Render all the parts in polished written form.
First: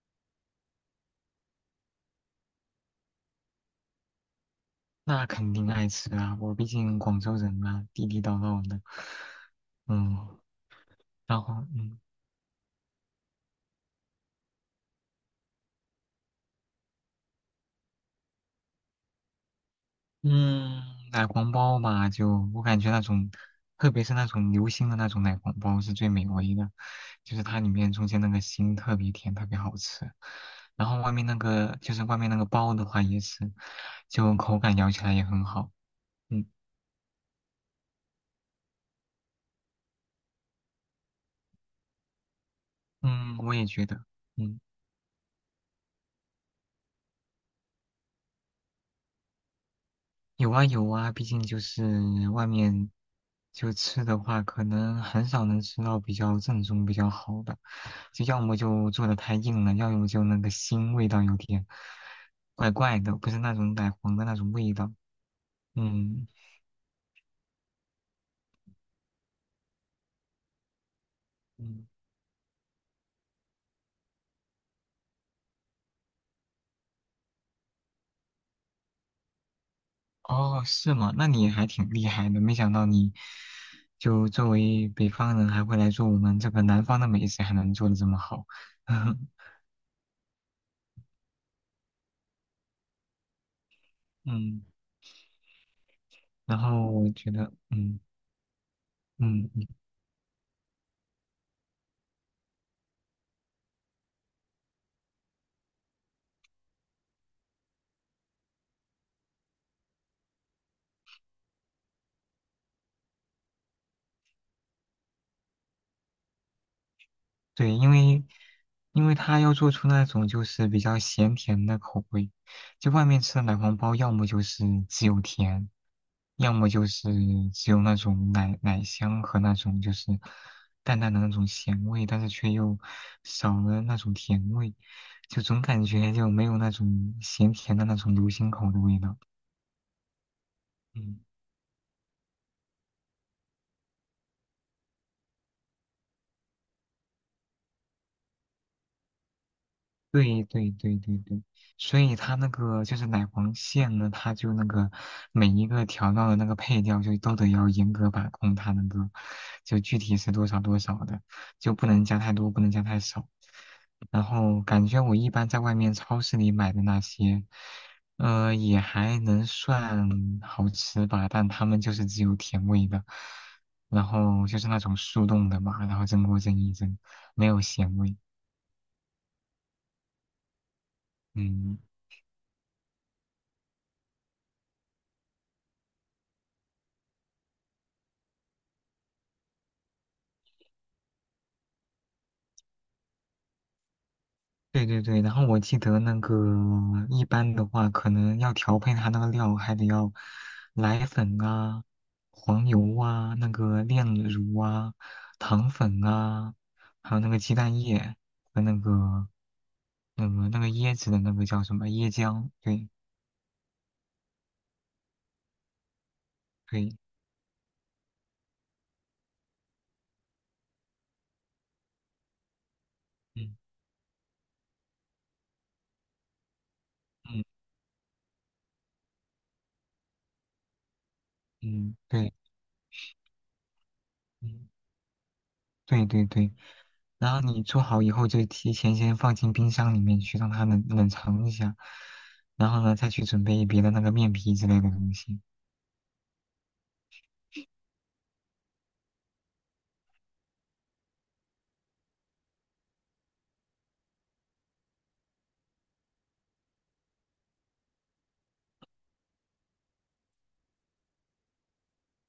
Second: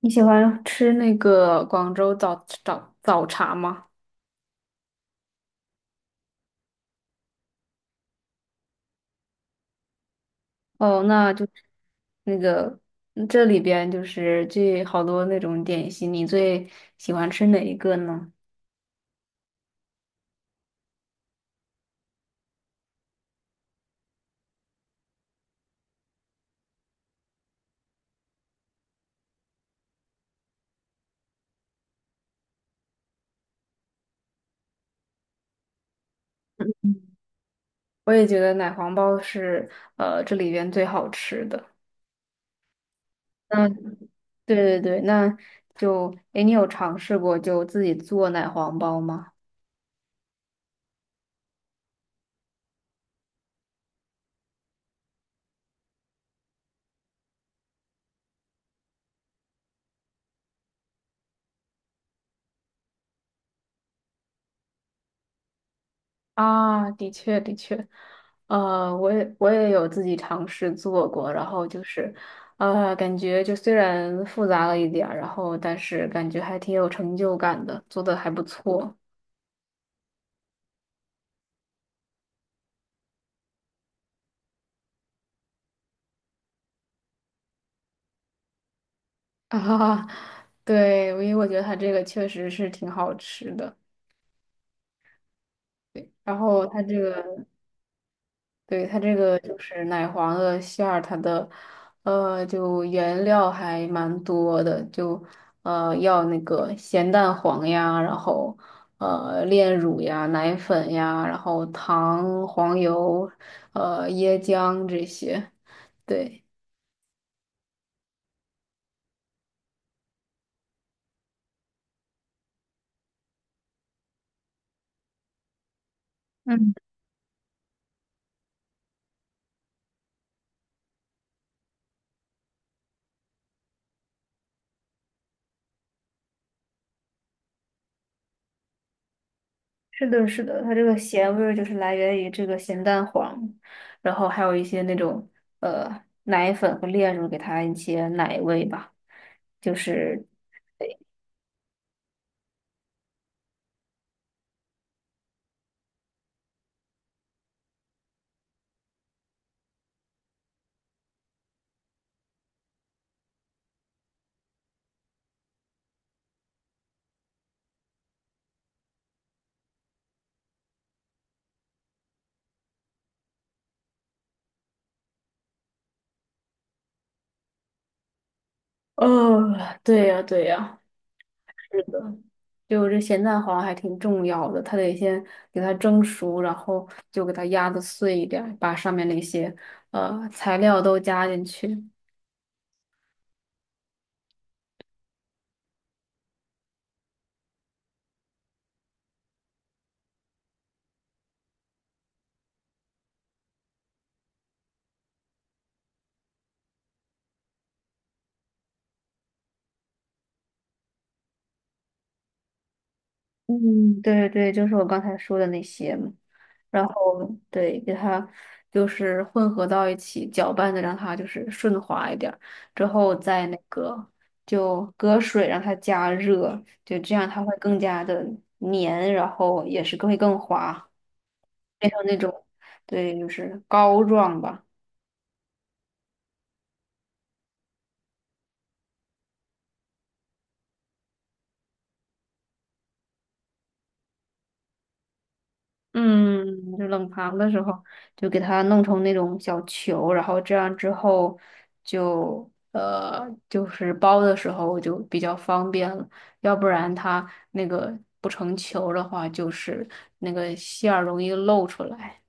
你喜欢吃那个广州早茶吗？那肯定爱吃啊，我毕竟广州人嘛，地地道道的。嗯，哦，那然就后那个这里边就是这好多那种点心，你最喜欢吃哪一个呢？嗯，奶黄包嘛，就我感觉那种，特别是那种流心的那种奶黄包是最美味的，就是它里面中间那个心特别甜，特别好吃。然后外面那个就是外面那个包的话也是，就口感咬起来也很好。嗯嗯，我也觉得奶黄包是这里边最好吃的。嗯，我也觉嗯，得。对嗯。对对，那就，诶，你有尝试过就自己做奶黄包吗？有啊有啊，毕竟就是外面就吃的话，可能很少能吃到比较正宗、比较好的，就要么就做的太硬了，要么就那个腥味道有点怪怪的，不是那种奶黄的那种味道。嗯啊，的确的确，我也有自己尝试做过，然后就嗯，是，感觉就虽然复杂了一点儿，然后但是感觉还挺有成就感的，做的还不错哦，是吗？那你还挺厉害的，没想到你就作为北方人还会来做我们这个南方的美食，还能做的这么好。啊。对，因为我觉得它这个确实是挺好吃的，嗯，然然后它后这我个觉得，对，它这个嗯。就是奶黄的馅儿，它的就原料还蛮多的，就要那个咸蛋黄呀，然后炼乳呀、奶粉呀，然后糖、黄油、椰浆这些。对，对，因为它要做出那种就是比较咸甜的口味，就外面吃的奶黄包，要么就是只有甜，要么嗯，就是只有那种奶奶香和那种就是淡淡的那种咸味，但是却又少了那种甜味，就总感觉就没有那种咸甜的那种流心口的味道。是的，是的，它这个嗯咸味儿就是来源于这个咸蛋黄，然后还有一些那种奶粉和炼乳给它一些奶味吧，就是对对对对对，所以它那个就是奶黄馅呢，它就那个每一个调料的那个配料就都得要严格把控，它那个就具体是多少多少的，就不能加太多，不能加太少。然后感觉我一般在外面超市里买的那些，也还能算好吃吧，但它们就是只有甜味的，然后就是那种速冻的嘛，然后蒸锅蒸一蒸，没有咸味，哦，对呀，对呀，嗯。是的，就这咸蛋黄还挺重要的，它得先给它蒸熟，然后就给它压的碎一点儿，把上面那些材料都加进去。对对对，然后我记得那个一般的话，可能要调配它那个料，还得要奶粉啊、黄油啊、那个炼乳啊、糖粉啊，还有那个鸡蛋液和那个那个椰子的那个叫什么椰浆？对嗯，对对，就是我刚才说的那些嘛。然对，后对，给它就是混合到一起，搅拌的让它就是顺滑一点儿，之后再嗯那个就隔水让它加热，就这样嗯它会更加的黏，然后也是更会更滑。嗯，那对。种。对，就是膏状吧。嗯对对对，然后你做好以后就提前先放进冰箱里面去，让它冷藏一下，然后呢再去准备别的那个面皮之类的东西。嗯，就冷藏的时候就给它弄成那种小球，然后这样之后就就是包的时候就比较方便了，要不然它那个不成球的话，就是那个馅儿容易漏出来。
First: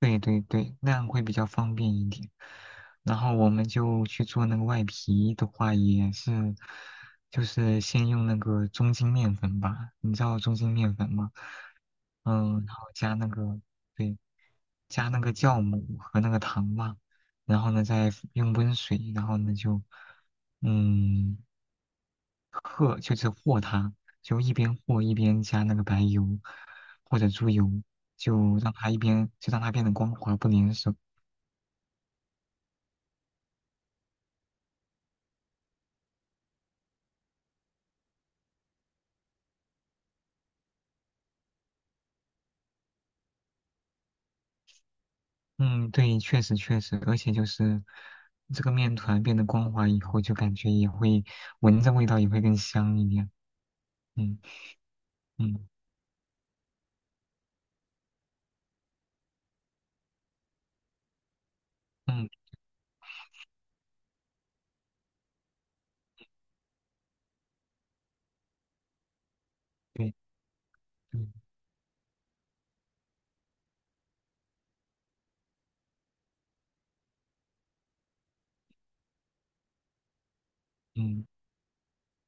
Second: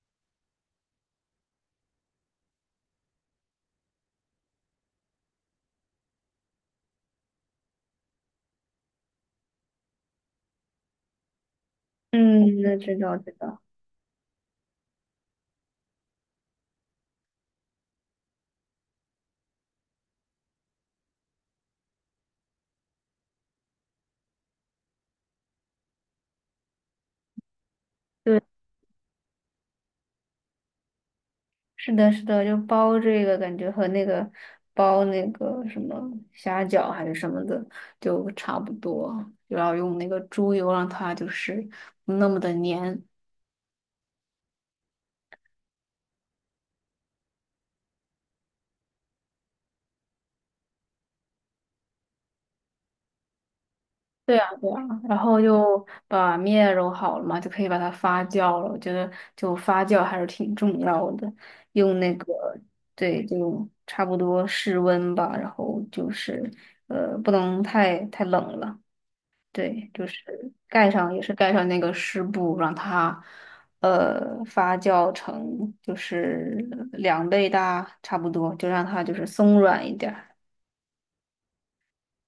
对对对，那样会比较方便一点。然后我们就去做那个外皮的话，也是就是先用那个中筋面粉吧，你知道中筋面粉吗？嗯，嗯，那然后知加道那知个道。对，加那个酵母和那个糖嘛，然后呢再用温水，然后呢就嗯和就是和它，就一边和一边加那个白油或者猪油，对。就让它一边就让它变得光滑不粘手。是的，是的，就包这个感觉和那个包那个什么虾饺还是什么的就差不多，就要用那个猪油让它就是不那么的粘。嗯，对，确实确实，而且就是这个面团变得光滑以后，就感觉也会闻着味道也会更香一点。对嗯啊，对啊，然后嗯就把面揉好了嘛，就可以把它发酵了。我觉得就发酵还是挺重要的，用那个嗯，对，就差不多室温吧，然后就是不能太冷了。对，就对，是盖上也是嗯盖上那个湿布，让它发酵成就是2倍大差不多，就让它就是松软一点儿。嗯。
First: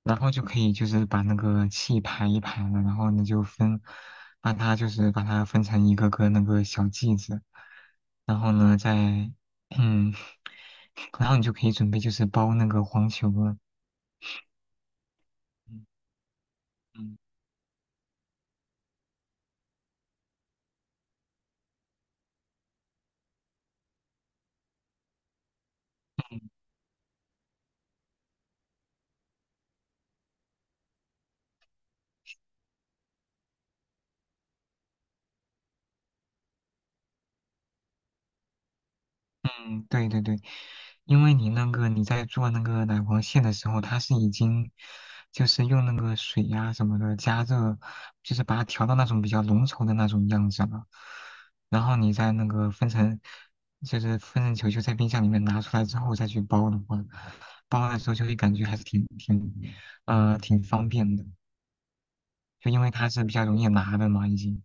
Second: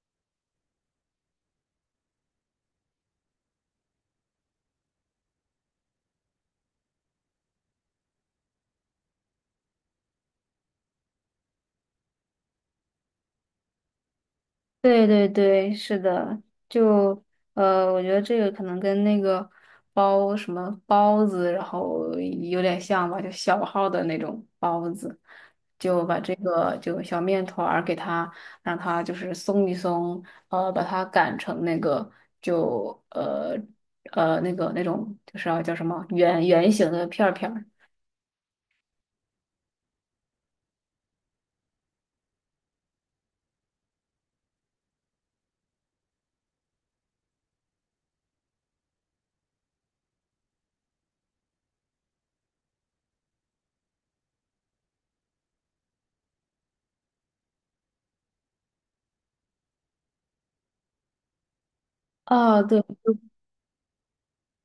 然后就可以就是把那个气排一排了，然后呢就分，把它就是把它分成一个个那个小剂子，然后呢再，嗯，然后你就可以准备就是包那个黄球了。对对对，嗯是的，就嗯我觉得这个可能跟那个包什么包子，然后有点像吧，就小号的那种包子，就把这个就小面团儿给它，让它就是松一松，把它擀成那个就那个那种就是要叫什么圆圆形的片儿。对对对，因为你那个你在做那个奶黄馅的时候，它是已经就是用那个水呀、什么的加热，就是把它调到那种比较浓稠的那种样子了。然后你再那个分成，就是分成球球在冰箱里面拿出来之后再去包的话，包的时候就会感觉还是挺方便的，啊，就因对。为它是比较容易拿的嘛，已经。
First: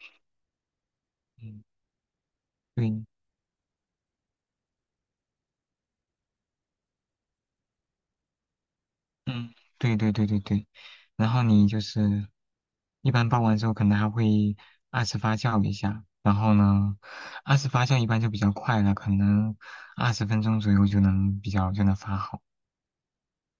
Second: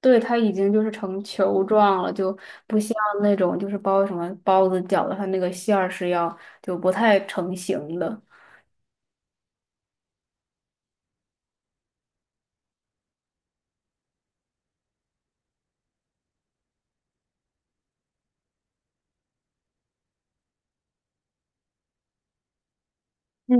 对，它已经就是成球嗯，状了，就不像对，那种就是包什么包子、饺子，它那个馅儿是要就不太成型的。嗯，对对对对对，然后你就是一般包完之后，可能还会二次发酵一下，然后呢，二次发酵一般就比较快了，可能20分钟左右就能比较就能发好。嗯，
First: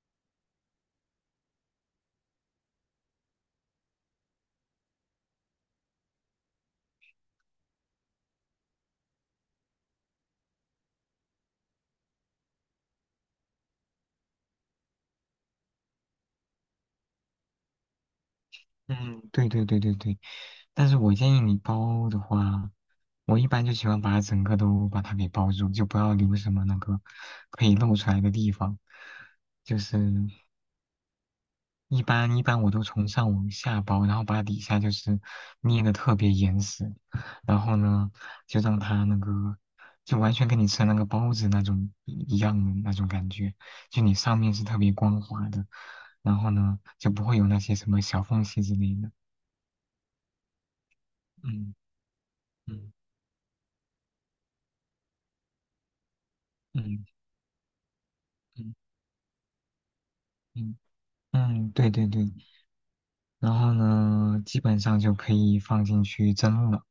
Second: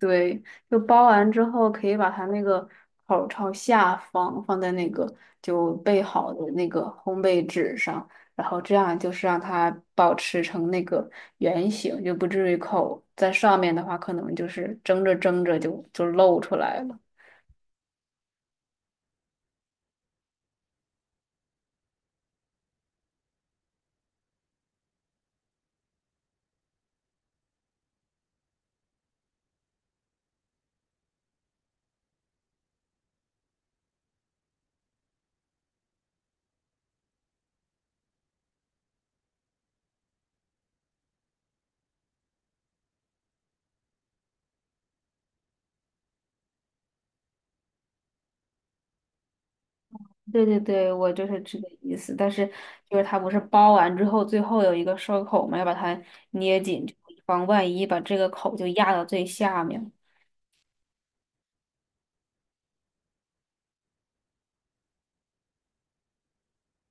对，就包完之后，可以把它那个口儿朝下方放在那个就备好的那个烘焙纸上，然后这样就是让它保持成那个圆形，就不至于口在上面的话，可能就是蒸着蒸着就露出来了。嗯，对对对对对，但是我建议你包的话，我一般就喜欢把整个都把它给包住，就不要留什么那个可以露出来的地方，就是。一般我都从上往下包，然后把底下就是捏的特别严实，然后呢，就让它那个就完全跟你吃那个包子那种一样的那种感觉，就你上面是特别光滑的，然后呢就不会有那些什么小缝隙之类的。对对对，我就是这个嗯意思。但是嗯就是它不是包完之后，最后有一个收口嘛，要把它捏紧，就嗯以防万一，把这个口就嗯压到最下面。嗯嗯，对对对，然后呢，基本上就可以放进去蒸了。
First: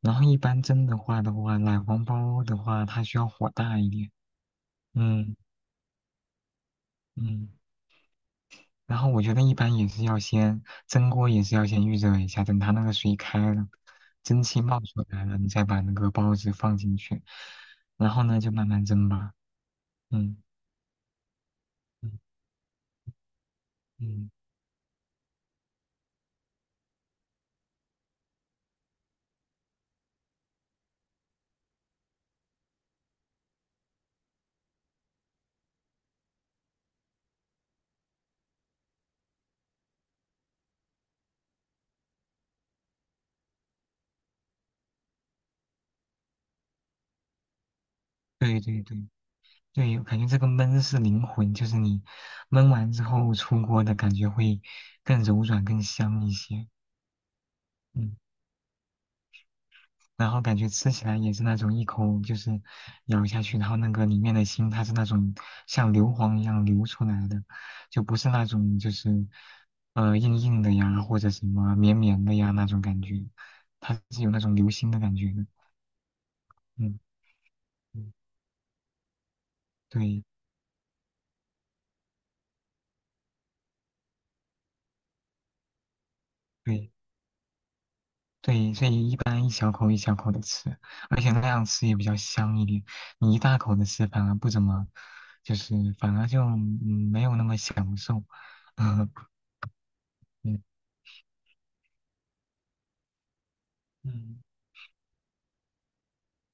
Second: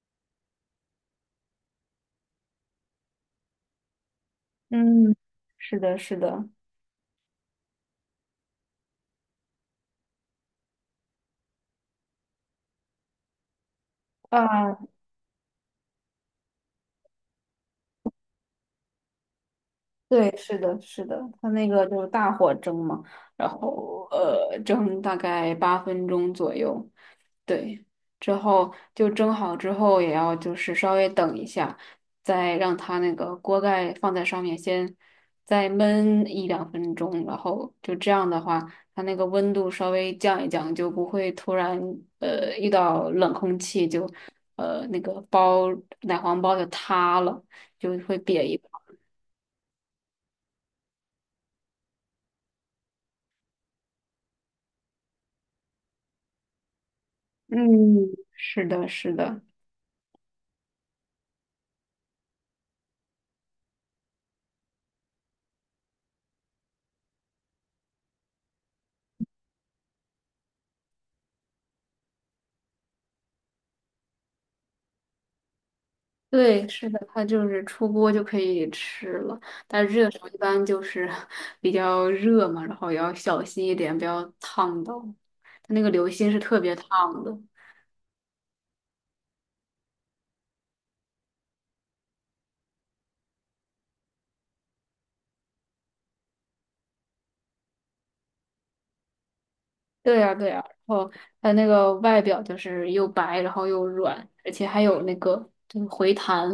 然后一般蒸的话，奶黄包的话，它需要火大一点。嗯，嗯是的，是的，嗯，然后我觉得一般也是要先蒸锅，也是要先预热一下，等它那个水开了，蒸汽啊，冒出来了，你再把那个包子放进去，然后呢就慢慢蒸吧。对，嗯是的，是的，它那个就是嗯大火蒸嘛，然后嗯，蒸大概8分钟左右。对，之后就蒸好之后，也要就是稍微等一下，再让它那个锅盖放在上面先再焖1到2分钟，然后就这样的话，它那个温度稍微降一降，就不会突然遇到冷空气就呃那个包奶黄包就塌了，就会瘪一对包。对对对，感觉这个焖是灵魂，就是你焖完之后出锅的感觉会更柔软、更香一些。嗯，嗯。是的，是的。然后感觉吃起来也是那种一口就是咬下去，然后那个里面的心它是那种像硫磺一样流出来的，就不是那种就是硬硬的呀或者什么绵绵的呀那种感觉，它是有那种流心的感觉的。对，是的，嗯，它就是出锅嗯就可以吃了，但是热的时对候一般就是 比较热嘛，然后也要小心一点，不要烫到。它那个流心是特别对烫的。对，所以一般一小口一小口的吃，而且那样吃也比较香一点。你一大口的吃反而不怎么，就是反而就没有那么享受。对呀，对呀，嗯。然后它那个外表就是又白，然后又软，嗯而且还有那个就是回弹，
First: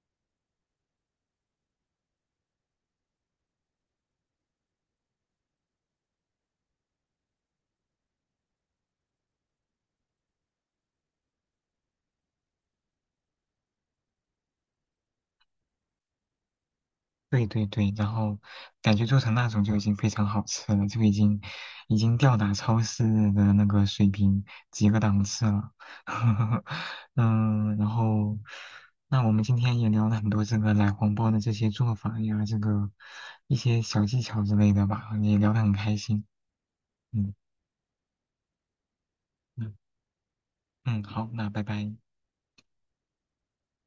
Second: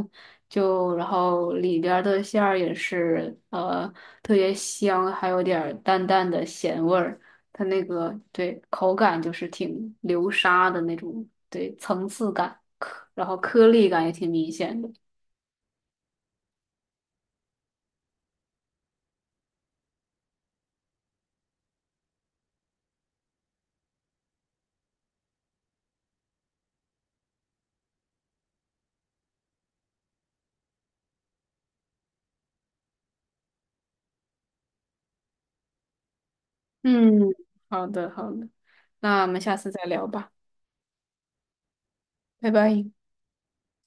就然后里边儿的馅儿也是特别香，还有点儿淡淡的咸味儿。它那个对口感就是挺流沙的那种，对层次感，然后颗粒感也挺明显的。对对对，然后感觉做成那种就已经非常好吃了，就已经吊打超市的那个水平几个档次了。嗯，然后那我们今天也聊了很多这个奶黄包的这些做法呀，这个一些小技巧之类的吧，也聊得很开心。嗯，嗯好的，好的，那我们下次嗯再聊吧，嗯，好，那拜拜。拜拜。